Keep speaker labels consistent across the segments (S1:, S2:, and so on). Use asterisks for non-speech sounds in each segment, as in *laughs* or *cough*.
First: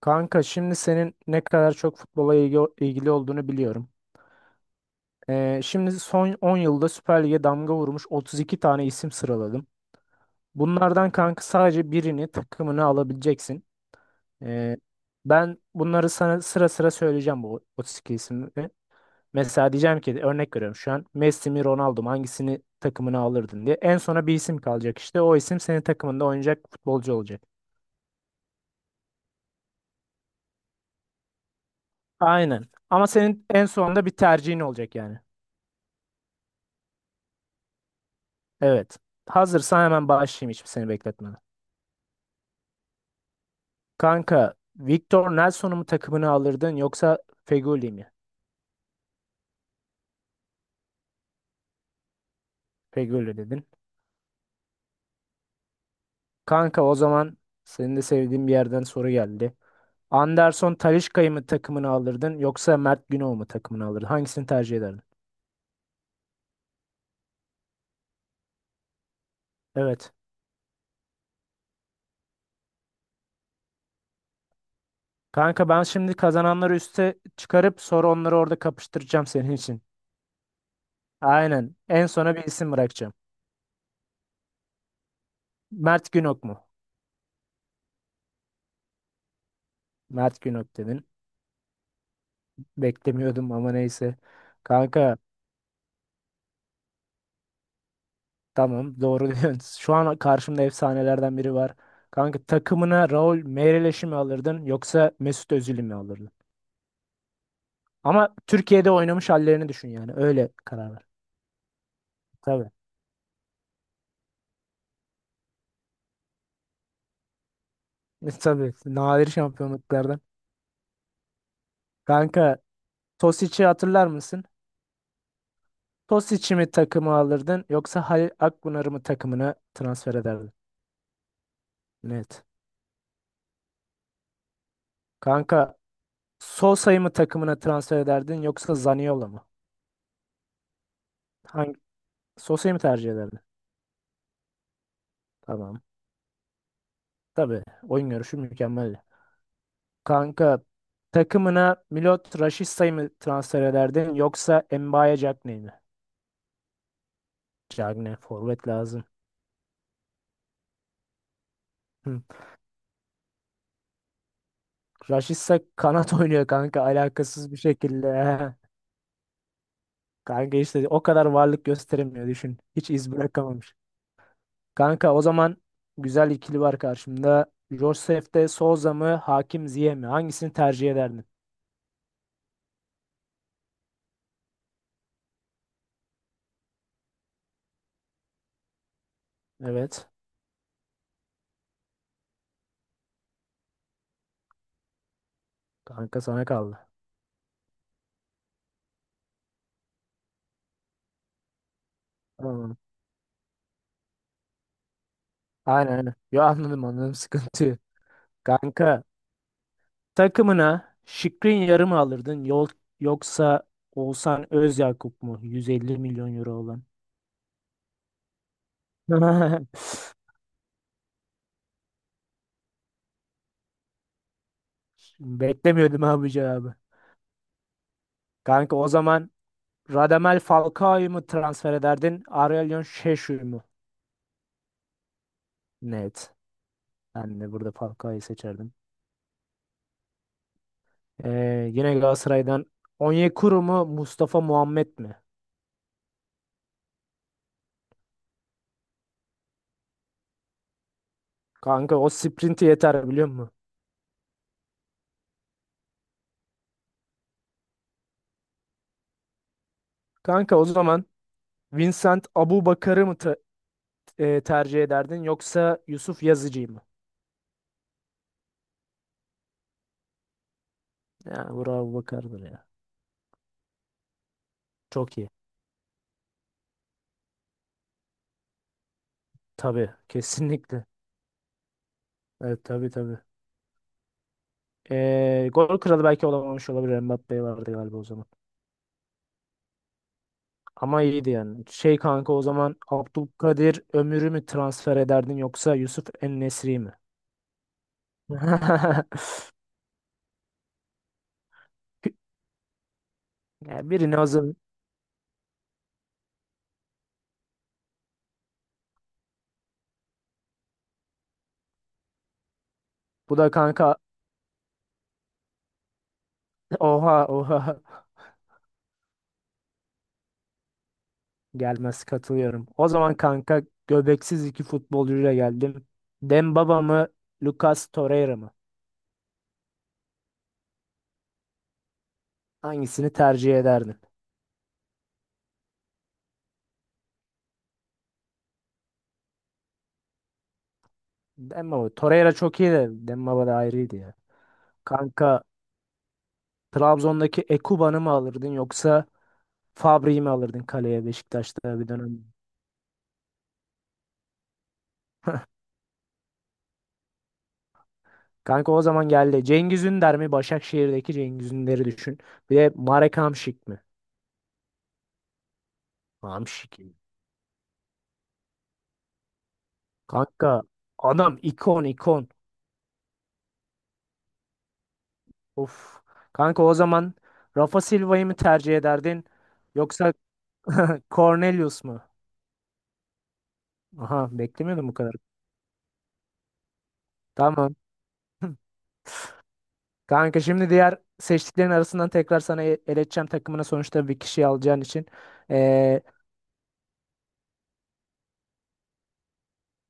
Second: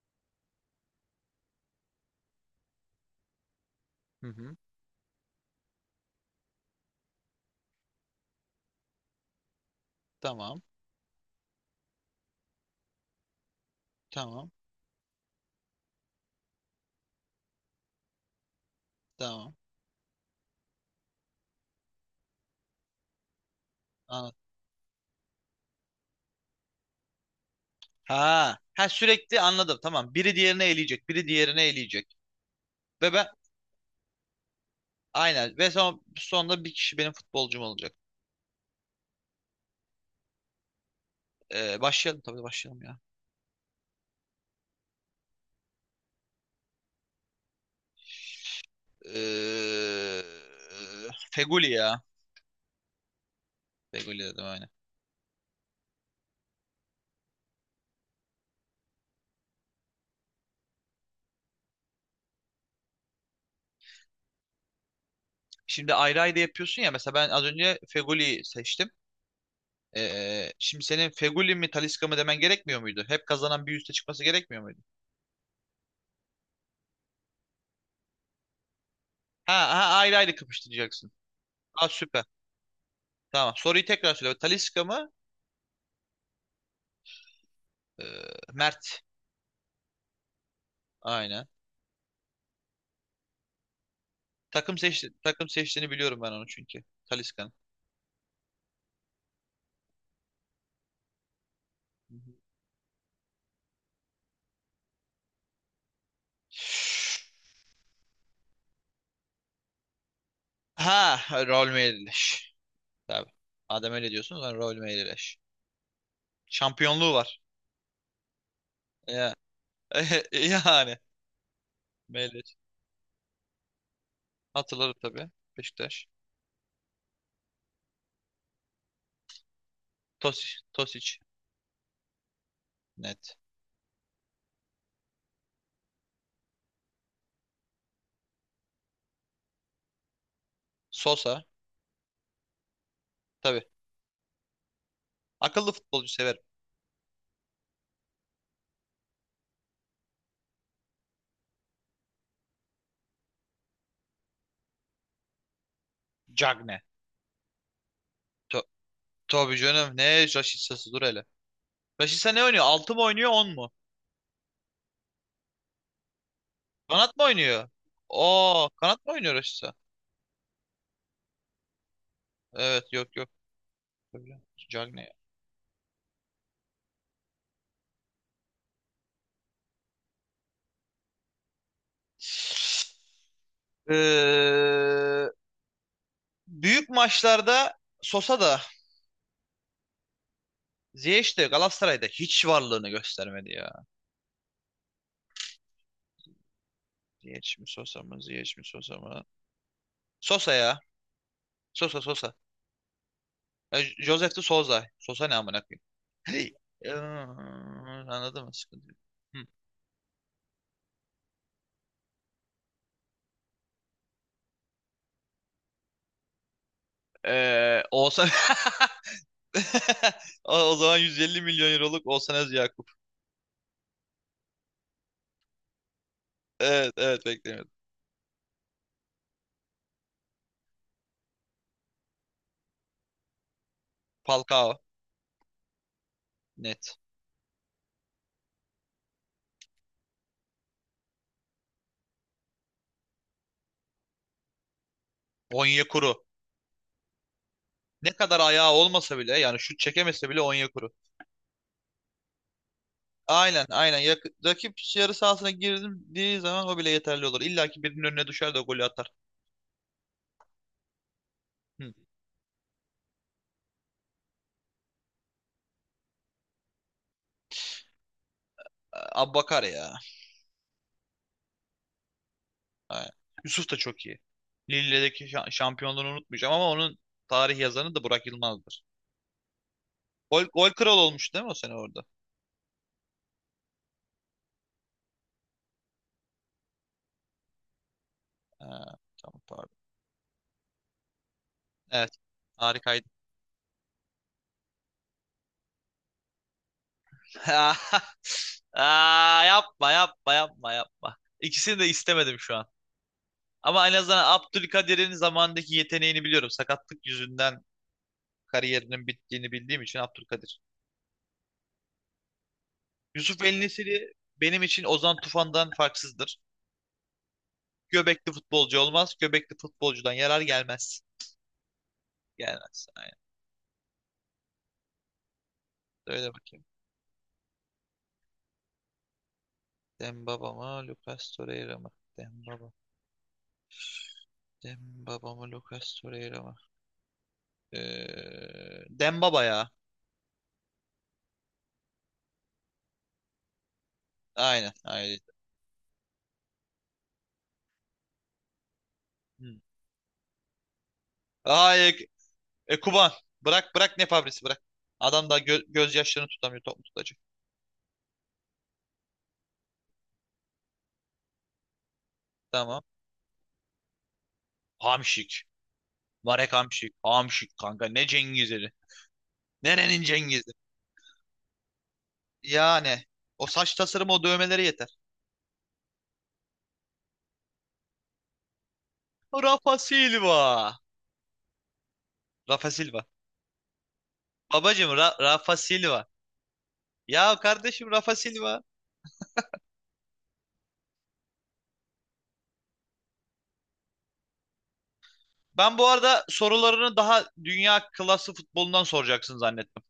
S1: Kanka şimdi senin ne kadar çok futbola ilgili olduğunu biliyorum.
S2: Hı hı.
S1: Şimdi son 10 yılda Süper Lig'e damga vurmuş 32 tane isim sıraladım.
S2: Tamam.
S1: Bunlardan kanka sadece birini takımını alabileceksin.
S2: Tamam.
S1: Ee, ben bunları sana sıra sıra söyleyeceğim bu 32 ismi.
S2: Tamam.
S1: Mesela diyeceğim ki örnek veriyorum şu an Messi mi Ronaldo mu hangisini takımına alırdın diye. En sona bir
S2: Anladım.
S1: isim kalacak işte o isim senin takımında oynayacak futbolcu olacak.
S2: Ha, ha sürekli anladım. Tamam. Biri diğerini eleyecek. Biri diğerini eleyecek.
S1: Aynen ama
S2: Ve ben
S1: senin en sonunda bir tercihin olacak yani.
S2: aynen. Ve sonunda bir kişi benim futbolcum olacak.
S1: Evet. Hazırsan hemen başlayayım hiç seni bekletmeden.
S2: Başlayalım tabii başlayalım ya.
S1: Kanka, Victor Nelson'u mu takımını alırdın yoksa Fegoli mi?
S2: Ee, Feguli ya.
S1: Fegoli dedin.
S2: Feguli dedim aynen.
S1: Kanka o zaman senin de sevdiğin bir yerden soru geldi. Anderson Talisca'yı mı takımını alırdın yoksa Mert Günok'u mu takımını alırdın? Hangisini tercih ederdin?
S2: Şimdi ayrı ayrı yapıyorsun ya. Mesela ben az önce Feguli'yi seçtim.
S1: Evet.
S2: Şimdi senin Feguli mi Talisca mı demen gerekmiyor muydu? Hep kazanan bir üste çıkması gerekmiyor muydu?
S1: Kanka ben şimdi kazananları üste çıkarıp sonra onları orada kapıştıracağım senin
S2: Ha,
S1: için.
S2: ha ayrı ayrı kapıştıracaksın.
S1: Aynen.
S2: Ha,
S1: En
S2: süper.
S1: sona bir isim bırakacağım.
S2: Tamam. Soruyu tekrar söyle. Talisca mı?
S1: Mert Günok mu?
S2: Ee, Mert.
S1: Mert Günok dedin.
S2: Aynen.
S1: Beklemiyordum ama neyse. Kanka
S2: Takım seçtiğini biliyorum ben onu çünkü. Talisca'nın.
S1: tamam, doğru *laughs* diyorsun. Şu an karşımda efsanelerden biri var.
S2: Hı hı.
S1: Kanka takımına Raul Meireles mi alırdın yoksa Mesut Özil'i mi alırdın? Ama Türkiye'de oynamış hallerini düşün yani. Öyle karar ver.
S2: Ha, rol meyleş.
S1: Tabii.
S2: Tabii. Adem öyle diyorsunuz ben rol meyleş. Şampiyonluğu var.
S1: *laughs* Tabii. Nadir
S2: Ya.
S1: şampiyonluklardan.
S2: *laughs* Yani. Meyleş.
S1: Kanka, Tosic'i hatırlar mısın?
S2: Hatırlarım tabii. Beşiktaş.
S1: Tosic'i mi takımı alırdın yoksa Halil Akpınar'ı mı takımına transfer ederdin?
S2: Tosic. Tosic.
S1: Net.
S2: Net.
S1: Kanka Sosa'yı mı takımına transfer ederdin yoksa Zaniolo mu?
S2: Sosa.
S1: Hangi Sosa'yı mı tercih ederdin?
S2: Tabii. Akıllı
S1: Tamam.
S2: futbolcu severim.
S1: Tabii. Oyun görüşü mükemmel. Kanka takımına Milot Rashica mı transfer ederdin yoksa Mbaye Diagne mi?
S2: Cagne.
S1: Diagne,
S2: To
S1: forvet lazım.
S2: tabii canım. Ne Rashica, dur hele.
S1: Hı.
S2: Rashica ne oynuyor? 6 mı oynuyor, 10 mu?
S1: Rashica kanat *laughs* oynuyor kanka,
S2: Kanat mı
S1: alakasız bir
S2: oynuyor?
S1: şekilde.
S2: Oo, kanat mı oynuyor Rashica?
S1: *laughs* Kanka işte o kadar varlık gösteremiyor, düşün. Hiç
S2: Evet,
S1: iz
S2: yok yok.
S1: bırakamamış.
S2: Böyle. Sucak.
S1: Kanka o zaman güzel ikili var karşımda. Josef de Souza mı Hakim Ziyech mi? Hangisini tercih ederdin?
S2: Ee, büyük maçlarda Sosa da
S1: Evet.
S2: Ziyech de Galatasaray'da hiç varlığını göstermedi ya.
S1: Kanka sana kaldı.
S2: Ziyech mi Sosa mı? Ziyech mi Sosa mı? Sosa ya. Sosa Sosa.
S1: Tamam.
S2: Ya, Josef de Sosa. Sosa ne amına koyayım?
S1: Aynen, aynen. Yo,
S2: Hey.
S1: anladım,
S2: Ee,
S1: anladım, sıkıntı yok.
S2: Anladın mı? Sıkıntı yok.
S1: Kanka
S2: Hı.
S1: takımına Şikrin yarı mı alırdın yoksa Oğuzhan Özyakup mu? 150 milyon euro olan.
S2: Oğuzhan.
S1: *laughs*
S2: *laughs* O zaman 150 milyon euroluk Oğuzhan Özyakup.
S1: Beklemiyordum abi bu cevabı.
S2: Evet evet beklemiyordum.
S1: Kanka o zaman Radamel Falcao'yu mu transfer ederdin? Aurelien Şeşu'yu mu?
S2: Falcao
S1: Net.
S2: net.
S1: Ben de burada Falcao'yu seçerdim. Yine Galatasaray'dan Onyekuru mu Mustafa Muhammed mi?
S2: Onyekuru. Ne kadar ayağı olmasa bile yani şut çekemese bile Onyekuru.
S1: Kanka o sprinti yeter, biliyor musun?
S2: Aynen aynen. Rakip yarı sahasına girdiği zaman o bile yeterli olur. İlla ki birinin önüne düşer de o golü atar.
S1: Kanka o zaman
S2: Hı.
S1: Vincent Abubakar'ı mı tercih ederdin yoksa Yusuf Yazıcı'yı mı?
S2: Abbakar ya.
S1: Yani bravo Bakar'dır ya.
S2: Aynen. Yusuf da çok iyi.
S1: Çok
S2: Lille'deki
S1: iyi.
S2: şampiyonluğunu unutmayacağım, ama onun tarih yazanı da Burak Yılmaz'dır.
S1: Tabii.
S2: Gol
S1: Kesinlikle.
S2: kral olmuş değil mi o sene orada?
S1: Evet, tabii, tabii. Gol kralı belki olamamış olabilir. Mbappe vardı galiba o zaman.
S2: Ha, tamam pardon.
S1: Ama iyiydi yani. Şey
S2: Evet.
S1: kanka o zaman
S2: Harikaydı.
S1: Abdülkadir Ömür'ü mü transfer ederdin yoksa Yusuf En-Nesyri mi?
S2: *laughs*
S1: *laughs*
S2: Aa, yapma yapma yapma yapma. İkisini de istemedim şu an.
S1: Ya
S2: Ama en
S1: birini
S2: azından
S1: o.
S2: Abdülkadir'in zamandaki yeteneğini biliyorum. Sakatlık yüzünden kariyerinin bittiğini bildiğim için Abdülkadir.
S1: Bu
S2: Yusuf
S1: da
S2: El
S1: kanka.
S2: Nesiri benim için Ozan Tufan'dan farksızdır.
S1: Oha, oha.
S2: Göbekli futbolcu olmaz. Göbekli futbolcudan yarar gelmez.
S1: Gelmez, katılıyorum.
S2: Gelmez.
S1: O zaman
S2: Aynen.
S1: kanka göbeksiz iki futbolcuyla geldim.
S2: Öyle bakayım.
S1: Dembaba mı Lucas Torreira mı?
S2: Dembaba mı? Lucas Torreira mı? Dembaba.
S1: Hangisini tercih ederdin?
S2: Dembaba mı? Lucas Torreira mı? Dembaba ya.
S1: Dembaba. Torreira çok iyi de Dembaba da ayrıydı ya.
S2: Aynen. Aynen.
S1: Kanka Trabzon'daki Ekuban'ı mı alırdın yoksa
S2: Hı.
S1: Fabri'yi mi alırdın kaleye Beşiktaş'ta bir
S2: Ay,
S1: dönem?
S2: Kuban. Bırak bırak, ne fabrisi bırak. Adam da gözyaşlarını tutamıyor, top tutacak.
S1: Kanka o zaman geldi. Cengiz Ünder mi? Başakşehir'deki Cengiz Ünder'i düşün. Bir de
S2: Tamam.
S1: Marek Hamšík mi?
S2: Hamşik. Marek
S1: Hamšík,
S2: Hamşik.
S1: iyi.
S2: Hamşik kanka. Ne Cengiz'i? Nerenin Cengiz'i?
S1: Kanka adam ikon, ikon.
S2: Yani. O saç tasarımı, o dövmeleri yeter.
S1: Of. Kanka o zaman Rafa Silva'yı mı tercih ederdin?
S2: Rafa
S1: Yoksa
S2: Silva.
S1: Cornelius mu?
S2: Rafa Silva.
S1: Aha, beklemiyordum
S2: Babacım
S1: bu kadar.
S2: Rafa Silva. Ya
S1: Tamam.
S2: kardeşim, Rafa Silva.
S1: Kanka şimdi diğer seçtiklerin arasından tekrar sana eleyeceğim, takımına sonuçta bir kişi alacağın için.
S2: Ben bu
S1: Ee,
S2: arada sorularını daha dünya klası futbolundan soracaksın zannettim.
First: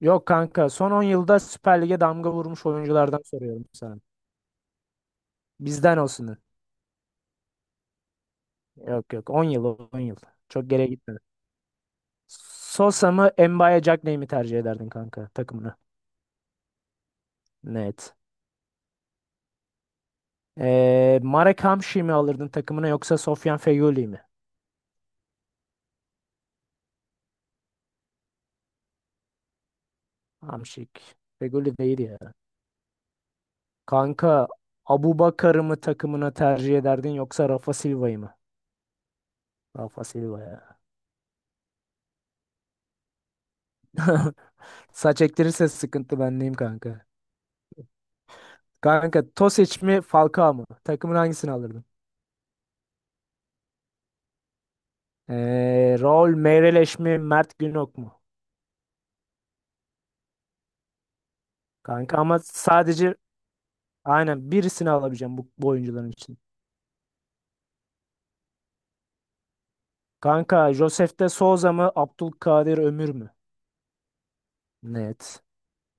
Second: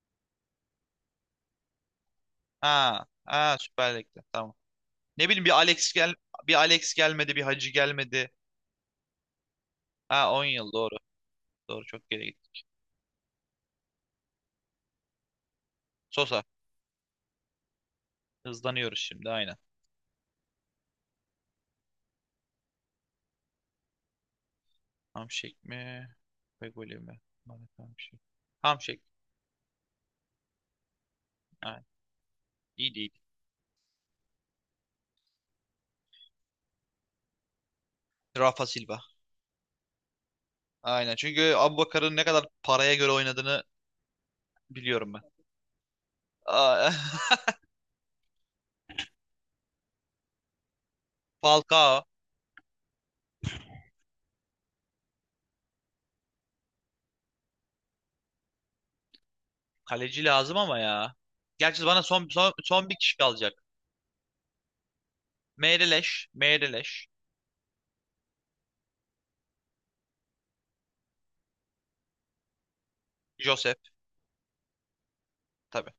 S1: yok kanka, son 10 yılda Süper Lig'e damga vurmuş
S2: Ha,
S1: oyunculardan
S2: ha
S1: soruyorum
S2: Süper
S1: sana.
S2: Lig'de. Tamam. Ne bileyim,
S1: Bizden olsun.
S2: bir Alex gelmedi, bir Hacı gelmedi.
S1: Yok, yok, 10 yıl, 10 yıl.
S2: Ha, 10
S1: Çok
S2: yıl
S1: geriye
S2: doğru.
S1: gitmedi.
S2: Doğru, çok geri gitti.
S1: Sosa mı Mbaye Jack mi tercih ederdin kanka takımına?
S2: Sosa.
S1: Net.
S2: Hızlanıyoruz şimdi aynen.
S1: Marek Hamşik'i mi alırdın takımına yoksa Sofyan Feghouli mi?
S2: Hamşik mi? Fegoli mi? Mehmet Hamşik. Hamşik.
S1: Hamşik. Feghouli
S2: Aynen.
S1: değil ya.
S2: İyi değil.
S1: Kanka Abubakar'ı mı takımına tercih ederdin yoksa Rafa Silva'yı mı?
S2: Rafa Silva.
S1: Rafa Silva ya.
S2: Aynen. Çünkü Abubakar'ın ne kadar paraya göre oynadığını
S1: *laughs*
S2: biliyorum
S1: Saç
S2: ben.
S1: ektirirse sıkıntı bendeyim
S2: Aa,
S1: kanka. Kanka Tosic mi Falcao mu? Takımın
S2: *laughs*
S1: hangisini alırdın?
S2: Falcao.
S1: Raul Meireles mi Mert Günok mu?
S2: Kaleci lazım ama ya. Gerçi bana
S1: Kanka
S2: son
S1: ama
S2: son, son bir
S1: sadece
S2: kişi kalacak.
S1: aynen birisini alabileceğim bu oyuncuların
S2: Meireles.
S1: için.
S2: Meireles.
S1: Kanka Josef de Souza mı Abdülkadir Ömür mü?
S2: Josep.
S1: Net.
S2: Tabii.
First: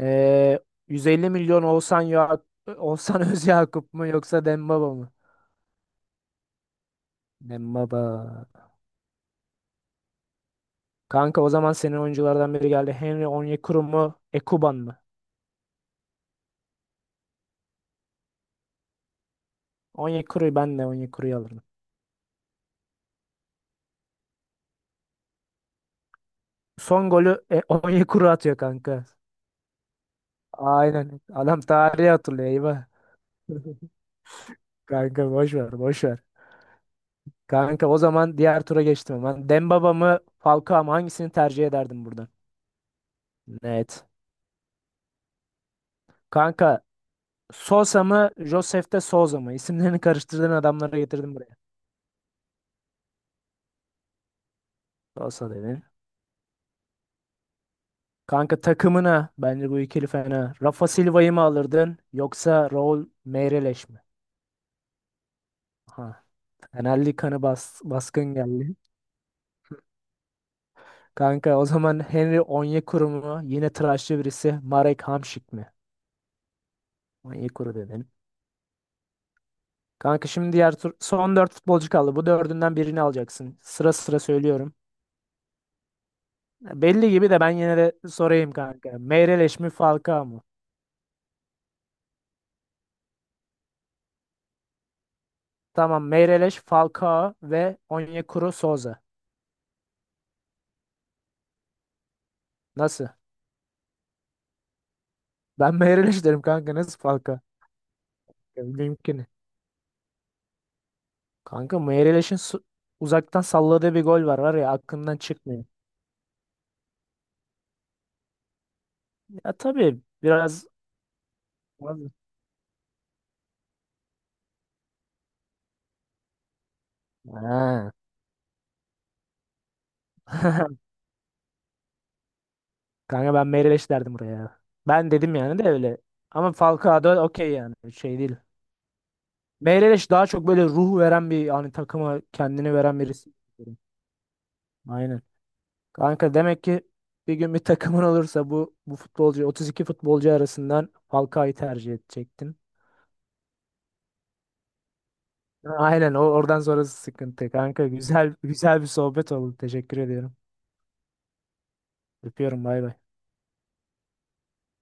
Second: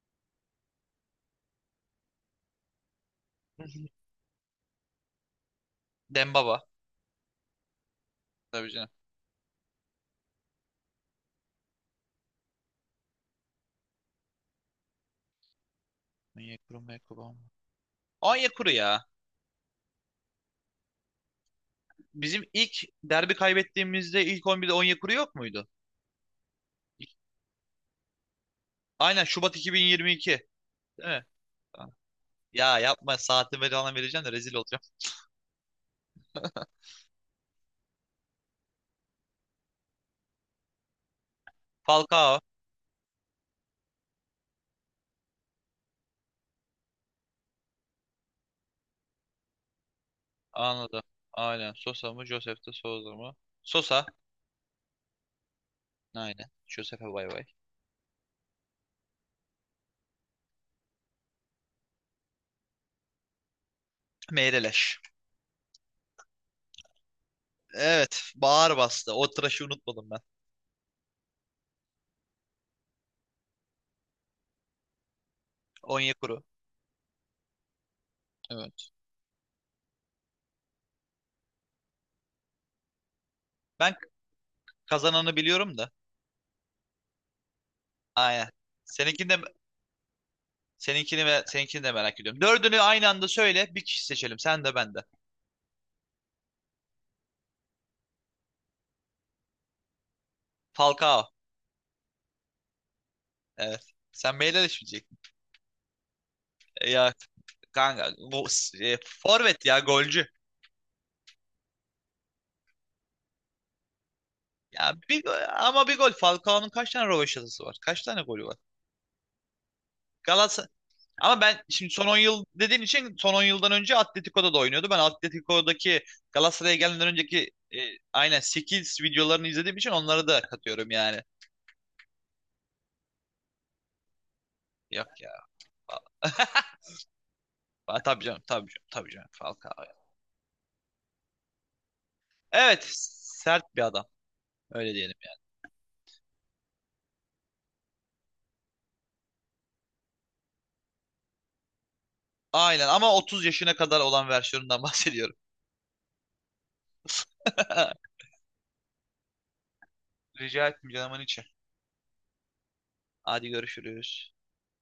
S1: Ee, 150 milyon Oğuzhan, ya Oğuzhan *laughs* Özyakup mu
S2: *laughs*
S1: yoksa Dembaba mı?
S2: Dembaba.
S1: Dembaba.
S2: Tabii canım.
S1: Kanka o zaman senin oyunculardan biri geldi. Henry Onyekuru mu? Ekuban mı?
S2: Onyekuru Mekuru ama. Onyekuru ya.
S1: Onyekuru'yu, ben de Onyekuru'yu alırım.
S2: Bizim ilk derbi kaybettiğimizde ilk 11'de Onyekuru yok muydu?
S1: Son
S2: İlk-
S1: golü Onyekuru atıyor kanka.
S2: Aynen, Şubat 2022. Değil
S1: Aynen.
S2: mi?
S1: Adam tarihi hatırlıyor,
S2: Ya
S1: eyvah.
S2: yapma, saatini ver
S1: *laughs*
S2: falan vereceğim de rezil olacağım.
S1: Kanka boş ver, boş ver. Kanka o zaman diğer tura geçtim hemen. Dembaba mı Falcao mı, hangisini tercih ederdim burada?
S2: Falcao.
S1: Net. Kanka Sosa mı Josef de Souza mı? İsimlerini karıştırdığın adamları
S2: Anladım.
S1: getirdim buraya.
S2: Aynen. Sosa mı? Josef de Souza mı? Sosa.
S1: Sosa dedin.
S2: Aynen. Josef'e bay bay.
S1: Kanka takımına bence bu ikili fena. Rafa Silva'yı mı alırdın yoksa Raul Meireles mi?
S2: Meyreleş.
S1: Ha, Fenerli kanı
S2: Evet.
S1: baskın geldi.
S2: Bağır bastı. O tıraşı unutmadım ben.
S1: Kanka o zaman Henry Onyekuru mu? Yine tıraşlı birisi. Marek Hamšík mi?
S2: Onyekuru.
S1: Onyekuru dedin.
S2: Evet.
S1: Kanka şimdi diğer tur, son 4 futbolcu kaldı. Bu dördünden birini alacaksın. Sıra
S2: Ben
S1: sıra söylüyorum.
S2: kazananı biliyorum da.
S1: Belli gibi de ben yine de
S2: Aynen.
S1: sorayım kanka.
S2: Seninkini de,
S1: Meireles mi Falcao mu?
S2: seninkini de merak ediyorum. Dördünü aynı anda söyle. Bir kişi seçelim. Sen de ben de.
S1: Tamam, Meireles, Falcao ve Onyekuru, Souza.
S2: Falcao.
S1: Nasıl?
S2: Evet. Sen Meyreleş mi?
S1: Ben Meireles derim kanka. Nasıl
S2: Ya
S1: Falcao?
S2: kanka,
S1: Ya, mümkün.
S2: forvet ya. Golcü.
S1: Kanka Meireles'in uzaktan salladığı bir gol var ya,
S2: Ya
S1: aklımdan çıkmıyor.
S2: ama bir gol. Falcao'nun kaç tane rövaşatası var? Kaç tane golü var?
S1: Ya tabii biraz...
S2: Galatasaray, ama ben şimdi son 10 yıl dediğin için son 10 yıldan önce Atletico'da da oynuyordu. Ben Atletico'daki Galatasaray'a gelmeden önceki
S1: Ha.
S2: aynen 8 videolarını izlediğim için onları da
S1: *laughs*
S2: katıyorum yani.
S1: Kanka ben Meireles derdim buraya.
S2: Yok
S1: Ben
S2: ya.
S1: dedim yani, de öyle. Ama Falcao da okey yani,
S2: Aa, *laughs*
S1: şey
S2: tabii
S1: değil.
S2: canım, tabii canım, tabii canım. Falcao, ya.
S1: Meireles daha çok böyle ruh veren, bir hani takıma kendini
S2: Evet,
S1: veren birisi.
S2: sert bir adam. Öyle diyelim,
S1: Aynen.
S2: ya.
S1: Kanka demek ki bir gün bir takımın olursa bu futbolcu 32 futbolcu arasından Falcao'yu tercih edecektin.
S2: Aynen, ama 30 yaşına kadar olan versiyonundan bahsediyorum.
S1: Aynen o, oradan sonrası sıkıntı. Kanka
S2: *laughs*
S1: güzel güzel bir sohbet oldu. Teşekkür ediyorum.
S2: Rica etmeyeceğim canımın içi.
S1: Öpüyorum, bay bay.
S2: Hadi görüşürüz.